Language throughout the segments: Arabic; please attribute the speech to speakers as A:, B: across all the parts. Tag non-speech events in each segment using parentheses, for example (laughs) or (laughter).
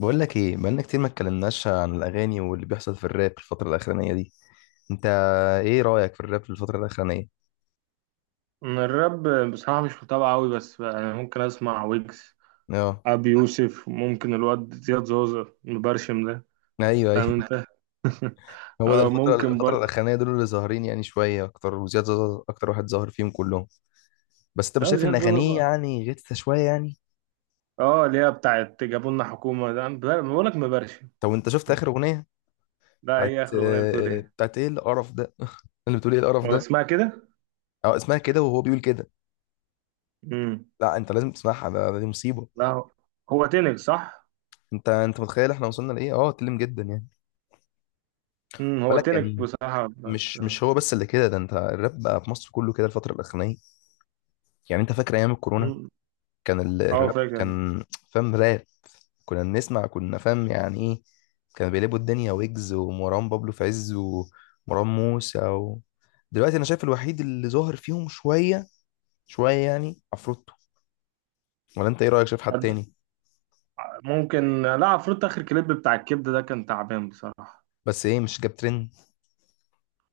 A: بقول لك ايه، بقالنا كتير ما اتكلمناش عن الاغاني واللي بيحصل في الراب في الفتره الاخرانيه دي. انت ايه رايك في الراب في الفتره الاخرانيه؟
B: من الراب بصراحة، مش متابع أوي بس يعني ممكن أسمع ويجز،
A: اه،
B: أبي يوسف، ممكن الواد زياد زوزة المبرشم ده.
A: ايوه ايوه.
B: فاهم أنت؟ (laughs)
A: (laughs) هو ده الفتره
B: ممكن
A: الفتره
B: برضه.
A: الاخرانيه دول اللي ظاهرين، يعني شويه اكتر، وزياد زازا اكتر واحد ظاهر فيهم كلهم. بس انت مش
B: أه،
A: شايف ان
B: زياد زوزة
A: اغانيه
B: بقى.
A: يعني غثه شويه يعني؟
B: أه، اللي هي بتاعت جابوا لنا حكومة ده، أنا بقول لك مبرشم.
A: طب انت شفت اخر اغنيه
B: لا،
A: بتاعت
B: إيه آخر أغنية؟ بتقول إيه؟
A: ايه القرف ده؟ (laughs) اللي بتقول ايه القرف
B: ولا
A: ده.
B: اسمها كده؟
A: اه، اسمها كده وهو بيقول كده.
B: امم
A: لا، انت لازم تسمعها، دي مصيبه.
B: لا. هو تنك صح؟
A: انت متخيل احنا وصلنا لايه؟ اه اتكلم جدا يعني،
B: هو
A: بالك
B: تنك
A: يعني.
B: بصراحة
A: مش مش هو بس اللي كده ده، انت الراب بقى في مصر كله كده الفترة الأخرانية. يعني انت فاكر أيام الكورونا
B: مم.
A: كان
B: أه،
A: الراب
B: فاكر.
A: كان فاهم راب، كنا فاهم يعني ايه. كانوا بيقلبوا الدنيا، ويجز ومروان بابلو في عز ومروان موسى و... دلوقتي أنا شايف الوحيد اللي ظاهر فيهم شوية شوية يعني عفروتو. ولا انت ايه رأيك، شايف حد
B: تصدق؟
A: تاني؟
B: ممكن، لا، عفروت آخر كليب بتاع الكبدة ده كان تعبان بصراحة.
A: بس ايه، مش جاب ترند.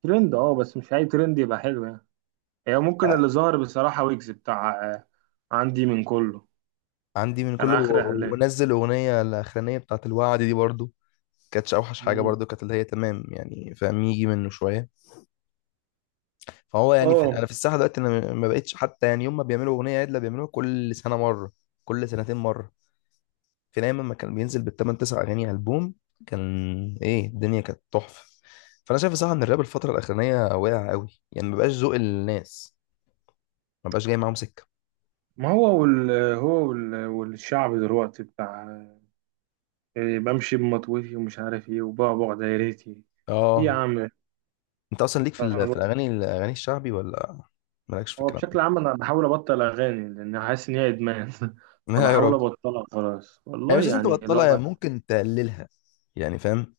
B: ترند، اه، بس مش اي ترند يبقى حلو يعني. هي ممكن
A: اه،
B: اللي ظهر بصراحة ويجز، بتاع عندي من كله.
A: عندي من
B: كان
A: كله
B: اخر اعلان.
A: ونزل أغنية الأخرانية بتاعت الوعد دي برضو. كانتش أوحش حاجة،
B: مم.
A: برضو كانت اللي هي تمام يعني، فاهم، يجي منه شوية. فهو يعني في
B: اه.
A: انا في الساحه دلوقتي، انا ما بقتش حتى يعني يوم ما بيعملوا اغنيه عدله بيعملوها كل سنه مره، كل سنتين مره. كان ايام ما كان بينزل بالثمان تسع اغاني البوم. كان ايه، الدنيا كانت تحفه. فانا شايف صراحه ان الراب الفتره الاخرانيه واقع قوي، يعني ما بقاش ذوق الناس، ما بقاش جاي معاهم سكه.
B: ما هو وال، هو وال، والشعب دلوقتي بتاع بمشي بمطوتي ومش عارف ايه، وبعبع دايرتي ايه. يا
A: اه،
B: عم،
A: انت اصلا ليك في في الاغاني الشعبي، ولا مالكش في
B: هو
A: الكلام ده؟
B: بشكل عام انا بحاول ابطل اغاني، لان حاسس ان هي ادمان. (laughs)
A: (laughs) لا يا
B: فبحاول
A: رب.
B: ابطلها خلاص
A: يعني
B: والله،
A: مش لازم
B: يعني
A: تبطلها، يعني
B: اللعبة.
A: ممكن تقللها، يعني فاهم،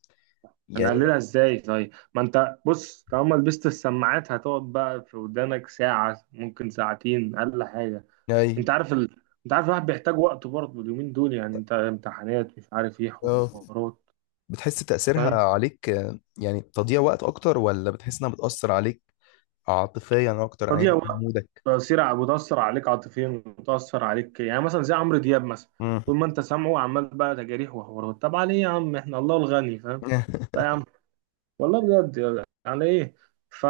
A: يعني.
B: هنقللها ازاي طيب؟ ما انت بص، طالما لبست السماعات هتقعد بقى في ودانك ساعة، ممكن ساعتين، اقل حاجة.
A: اي
B: انت عارف ال... انت عارف الواحد بيحتاج وقت برضه اليومين دول، يعني انت امتحانات، مش عارف ايه،
A: اه.
B: حوارات.
A: بتحس تأثيرها
B: فاهم.
A: عليك يعني تضييع وقت أكتر، ولا بتحس إنها بتأثر عليك عاطفيا أكتر
B: تضييع
A: أيا كان
B: وقت.
A: مودك؟
B: تأثير، بتأثر عليك عاطفيا وتأثر عليك، يعني مثلا زي عمرو دياب مثلا.
A: مم.
B: طول ما انت سامعه عمال بقى تجاريح وحوارات، طب عليه يا عم، احنا الله الغني، فاهم. لا يا
A: (laughs)
B: عم، والله بجد يعني، على ايه. ف...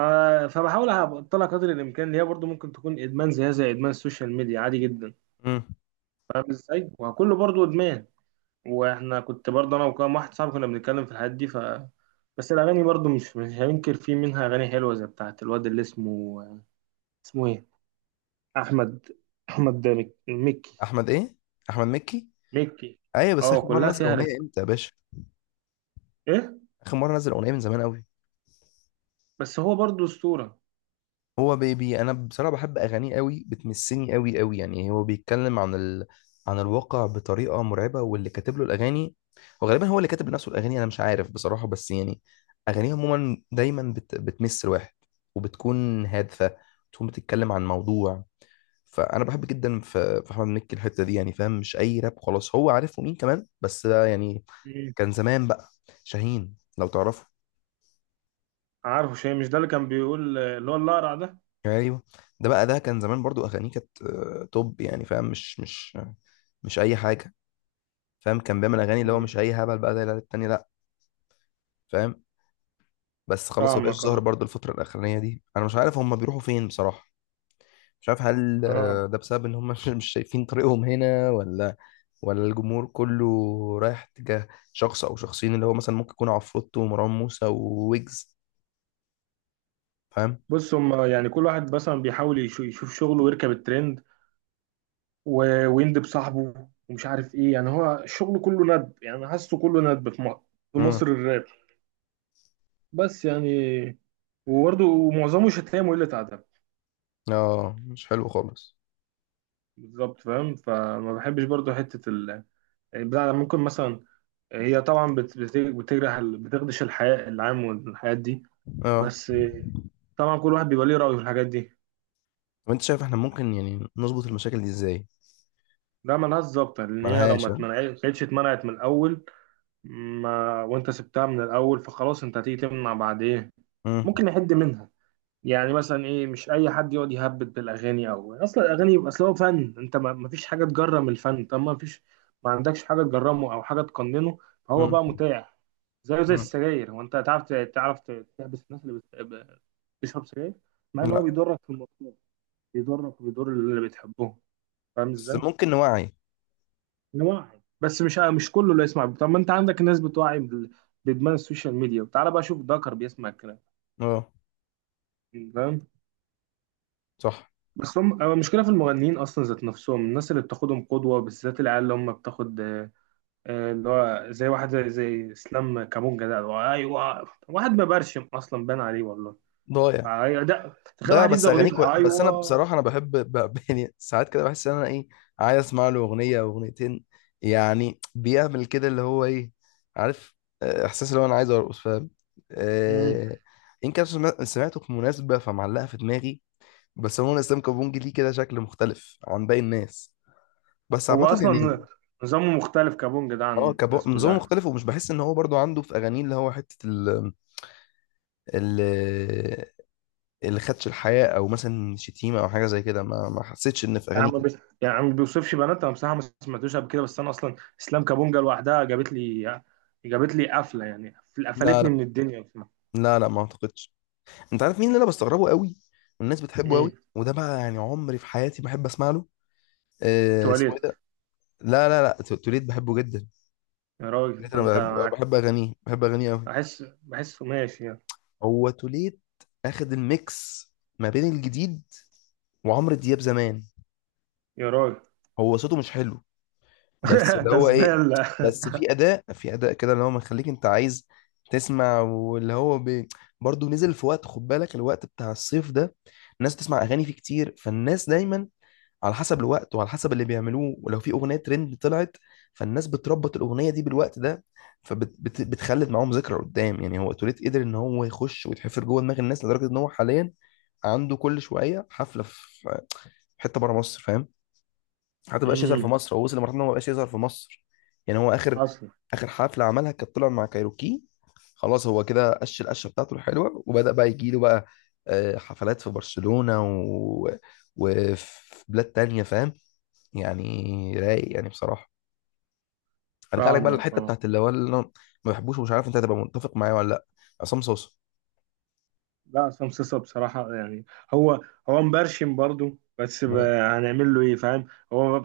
B: فبحاول ابطلها قدر الامكان، اللي هي برضو ممكن تكون ادمان زيها زي ادمان السوشيال ميديا، عادي جدا.
A: مم.
B: فاهم ازاي؟ وكله برضو ادمان. واحنا كنت برضو انا وكام واحد صاحبي كنا بنتكلم في الحاجات دي، ف، بس الاغاني برضو، مش هننكر، في منها اغاني حلوه، زي بتاعه الواد اللي اسمه، اسمه ايه، احمد، احمد ده مكي.
A: أحمد إيه؟ أحمد مكي؟
B: مكي،
A: أيوة، بس
B: اه،
A: آخر مرة
B: كلها
A: نزل
B: فيها
A: أغنية
B: رسالة.
A: إمتى يا باشا؟
B: ايه،
A: آخر مرة نزل أغنية من زمان أوي.
B: بس هو برضو اسطوره.
A: هو بيبي، انا بصراحه بحب اغانيه قوي، بتمسني قوي قوي يعني. هو بيتكلم عن عن الواقع بطريقه مرعبه، واللي كاتب له الاغاني، وغالبا هو اللي كاتب لنفسه الاغاني، انا مش عارف بصراحه، بس يعني اغانيه عموما دايما بتمس الواحد، وبتكون هادفه، بتكون بتتكلم عن موضوع. فانا بحب جدا في احمد مكي الحته دي، يعني فاهم، مش اي راب خلاص، هو عارفه مين، كمان بس ده يعني
B: مم.
A: كان زمان بقى. شاهين، لو تعرفه.
B: عارفه، شيء مش ده اللي كان بيقول، اللي هو الاقرع ده.
A: ايوه، ده كان زمان برضو، اغانيه كانت توب يعني، فاهم، مش اي حاجه، فاهم. كان بيعمل اغاني اللي هو
B: مم.
A: مش اي هبل بقى زي العيال التاني، لا فاهم. بس خلاص ما بقاش
B: فاهمك
A: ظاهر
B: اه.
A: برضو الفتره الاخرانيه دي. انا مش عارف هم بيروحوا فين بصراحه، مش عارف، هل
B: اه،
A: ده بسبب ان هم (laughs) مش شايفين طريقهم هنا، ولا الجمهور كله رايح تجاه شخص او شخصين، اللي هو مثلا ممكن يكون عفروتو ومروان موسى وويجز، فاهم.
B: بص، هم يعني كل واحد مثلا بيحاول يشوف شغله ويركب الترند، ويندب صاحبه ومش عارف ايه، يعني هو شغله كله ندب، يعني حاسه كله ندب في مصر، في
A: امم.
B: مصر الراب، بس يعني. وبرضه معظمه شتايم وقلة أدب.
A: اه، مش حلو خالص.
B: بالظبط فاهم، فما بحبش برضه حتة ال، البتاع ده. ممكن مثلا، هي طبعا بتجرح بتخدش الحياة العام والحاجات دي.
A: اه،
B: بس طبعا كل واحد بيبقى ليه رأيه في الحاجات دي.
A: وانت شايف احنا ممكن يعني نظبط المشاكل دي ازاي؟
B: لا، ملهاش ظابطة، لأن هي لو ما
A: ملهاش ها؟
B: اتمنعتش، كانتش اتمنعت من الأول. ما وانت سبتها من الاول، فخلاص انت هتيجي تمنع بعد ايه.
A: مم.
B: ممكن يحد منها. يعني مثلا ايه، مش اي حد يقعد يهبد بالاغاني، او اصلا الاغاني، اصل هو فن، انت ما فيش حاجه تجرم الفن، طب ما فيش، ما عندكش حاجه تجرمه او حاجه تقننه. فهو
A: مم.
B: بقى متاح. زيه زي
A: مم.
B: السجاير، هو انت تعرف تحبس الناس اللي بتشرب سجاير، مع ان هو
A: لا
B: بيضرك في المطلوب، بيضرك وبيضر اللي بتحبهم. فاهم
A: بس
B: ازاي؟
A: ممكن نوعي.
B: نوعي، بس مش، مش كله اللي يسمع، طب ما انت عندك ناس بتوعي بادمان السوشيال ميديا، وتعالى بقى شوف دكر بيسمع الكلام.
A: اه
B: فاهم.
A: صح.
B: بس هم، هو المشكله في المغنيين اصلا ذات نفسهم، الناس اللي بتاخدهم قدوه، بالذات العيال اللي هم بتاخد اللي هو زي واحد، زي اسلام كابونجا ده، اللي هو ايوه، واحد مبرشم اصلا بان عليه والله.
A: ضايع.
B: ايوه ده، تخيل
A: ضايع
B: واحد
A: بس
B: يبدا
A: اغانيك و...
B: اغنيته
A: بس انا
B: ايوه.
A: بصراحه انا بحب ب... (laughs) يعني ساعات كده بحس ان انا ايه، عايز اسمع له اغنيه او اغنيتين، يعني بيعمل كده اللي هو ايه، عارف، احساس اللي هو انا عايز ارقص، فاهم.
B: مم.
A: آه... ان كان سمعته في مناسبه فمعلقه في دماغي. بس هو اسلام كابونجي ليه كده شكل مختلف عن باقي الناس، بس
B: هو
A: عامه يعني.
B: اصلا نظامه مختلف، كابونجا ده
A: اه،
B: عن الناس
A: نظام
B: كلها.
A: مختلف، ومش بحس ان هو برضو عنده في اغانيه اللي هو حته ال اللي خدش الحياه، او مثلا شتيمه او حاجه زي كده، ما حسيتش ان في
B: يا
A: اغانيه
B: عم
A: كده.
B: بس، يا عم ما بيوصفش بنات، انا بصراحه ما سمعتوش قبل كده، بس انا اصلا اسلام كابونجا لوحدها جابت لي، جابت لي قفله يعني،
A: لا
B: قفلتني
A: لا.
B: من الدنيا بصراحه.
A: لا لا، ما اعتقدش. انت عارف مين اللي انا بستغربه قوي، والناس بتحبه قوي
B: مين؟
A: وده بقى يعني عمري في حياتي ما احب اسمع له؟ اسمه ايه
B: تواليت.
A: ده. لا لا لا، توليد بحبه جدا.
B: يا راجل،
A: توليد
B: ده
A: انا
B: انت
A: بحب
B: معاك،
A: بحب اغانيه بحب اغانيه قوي.
B: بحس بحسه ماشي يعني.
A: هو توليد اخد الميكس ما بين الجديد وعمرو دياب زمان.
B: يا راجل،
A: هو صوته مش حلو، بس
B: (laughs)
A: اللي
B: ده
A: هو ايه،
B: زباله.
A: بس في اداء كده اللي هو مخليك انت عايز تسمع، واللي هو برضه نزل في وقت، خد بالك الوقت بتاع الصيف ده الناس بتسمع اغاني فيه كتير، فالناس دايما على حسب الوقت وعلى حسب اللي بيعملوه، ولو في اغنيه ترند طلعت فالناس بتربط الاغنيه دي بالوقت ده، فبتخلد معاهم ذكرى قدام. يعني هو توليت قدر ان هو يخش ويتحفر جوه دماغ الناس، لدرجه ان هو حاليا عنده كل شويه حفله في حته بره مصر، فاهم. حتى مبقاش يظهر في
B: امم،
A: مصر، هو وصل لمرحله ان هو مبقاش يظهر في مصر. يعني هو اخر
B: اصلا.
A: اخر حفله عملها كانت طلع مع كايروكي، خلاص هو كده قش القشه بتاعته الحلوه وبدا بقى يجي له بقى حفلات في برشلونه وفي بلاد تانية، فاهم، يعني رايق يعني بصراحه. ارجع لك بقى
B: فاهمك
A: للحته
B: اه.
A: بتاعت اللي هو اللي أنا ما بحبوش، ومش عارف انت هتبقى متفق معايا ولا لا. عصام صوصه.
B: لا، عصام صاصا بصراحه يعني، هو هو مبرشم برضو، بس
A: م-
B: هنعمل له ايه فاهم. هو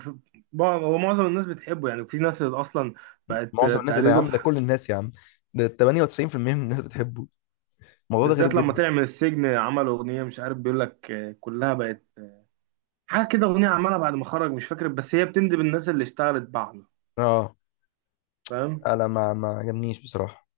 B: هو معظم الناس بتحبه، يعني في ناس اصلا بقت
A: معظم الناس، ايه ده يا
B: تقليده.
A: عم، ده كل الناس يا عم. ده 98% من الناس بتحبه. الموضوع ده
B: بالذات
A: غريب
B: لما
A: جدا.
B: طلع من السجن عمل اغنيه، مش عارف بيقول لك كلها بقت حاجه كده، اغنيه عملها بعد ما خرج مش فاكر، بس هي بتندب الناس اللي اشتغلت بعده.
A: اه
B: فاهم.
A: لا، ما عجبنيش بصراحه.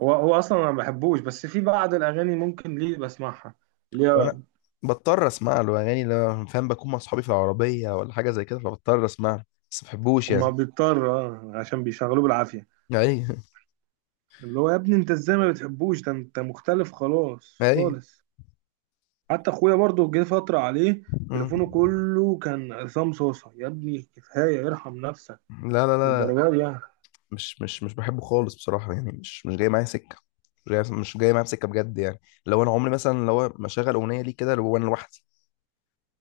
B: هو اصلا أنا ما بحبوش، بس في بعض الاغاني ممكن ليه بسمعها، اللي هو،
A: وانا بضطر اسمع له اغاني لما، فاهم، بكون مع صحابي في العربيه ولا حاجه زي كده، فبضطر اسمع له، بس ما بحبوش
B: هما
A: يعني.
B: بيضطر، اه، عشان بيشغلوه بالعافيه،
A: اي
B: اللي هو يا ابني انت ازاي ما بتحبوش، ده انت مختلف خلاص
A: اي.
B: خالص. حتى اخويا برضه جه فتره عليه،
A: مم.
B: تليفونه كله كان عصام صوصه. يا ابني كفايه ارحم نفسك
A: لا لا لا،
B: الدرجات دي يعني.
A: مش بحبه خالص بصراحه، يعني مش جاي معايا سكه، مش جاي معايا بسكه بجد يعني. لو انا عمري مثلا، لو ما شغل اغنيه ليه كده لو انا لوحدي،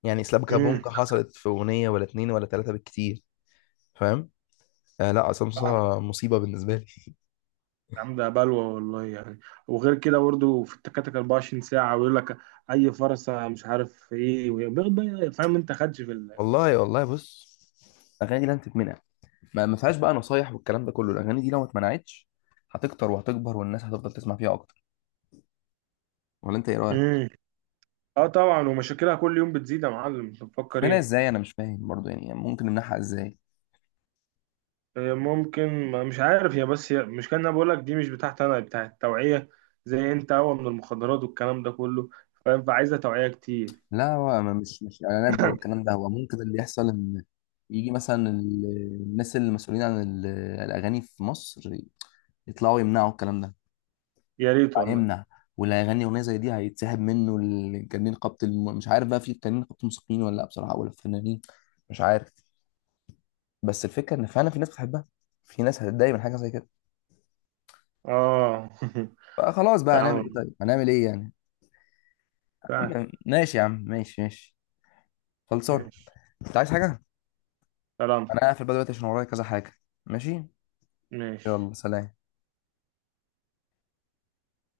A: يعني سلابكا بونكا حصلت في اغنيه ولا اتنين ولا تلاته بالكتير، فاهم. آه لا، عصام
B: امم.
A: صاصا مصيبه بالنسبه لي.
B: يا عم ده بلوى والله يعني. وغير كده برضه في التكاتك 24 ساعة، ويقول لك أي فرصة مش عارف إيه، وبياخد بقى فاهم أنت، خدش في ال...
A: والله والله بص، اغاني لن تتمنع، ما فيهاش بقى نصايح والكلام ده كله، الاغاني دي لو ما اتمنعتش هتكتر وهتكبر والناس هتفضل تسمع فيها اكتر. ولا انت ايه رايك؟
B: امم. اه طبعا، ومشاكلها كل يوم بتزيد، يا معلم انت بتفكر
A: منها
B: ايه؟
A: ازاي، انا مش فاهم برضو، يعني ممكن نمنعها ازاي؟
B: ممكن، مش عارف، هي بس، هي مش كان، انا بقول لك دي مش بتاعت، انا بتاعت التوعيه، زي انت هو من المخدرات والكلام ده كله. فاهم؟ فعايزه توعيه كتير.
A: لا هو مش اعلانات بقى
B: (coughs)
A: والكلام ده، هو ممكن اللي يحصل ان يجي مثلا الناس المسؤولين عن الاغاني في مصر يطلعوا يمنعوا الكلام ده.
B: يا ريت والله.
A: هيمنع، واللي هيغني اغنيه زي دي هيتسحب منه الجنين قبط مش عارف بقى في الجنين قبط الموسيقيين ولا لا بصراحه، ولا الفنانين، مش عارف. بس الفكره ان فعلا في ناس بتحبها، في ناس هتتضايق من حاجه زي كده،
B: اه. (laughs)
A: فخلاص بقى هنعمل
B: فعلا،
A: ايه؟ طيب هنعمل ايه يعني.
B: فعلا.
A: (clears throat) ماشي يا عم، ماشي ماشي، خلصان.
B: ماشي.
A: انت عايز حاجه؟
B: سلام.
A: انا هقفل بقى دلوقتي عشان ورايا كذا حاجه. ماشي.
B: ماشي.
A: يلا سلام.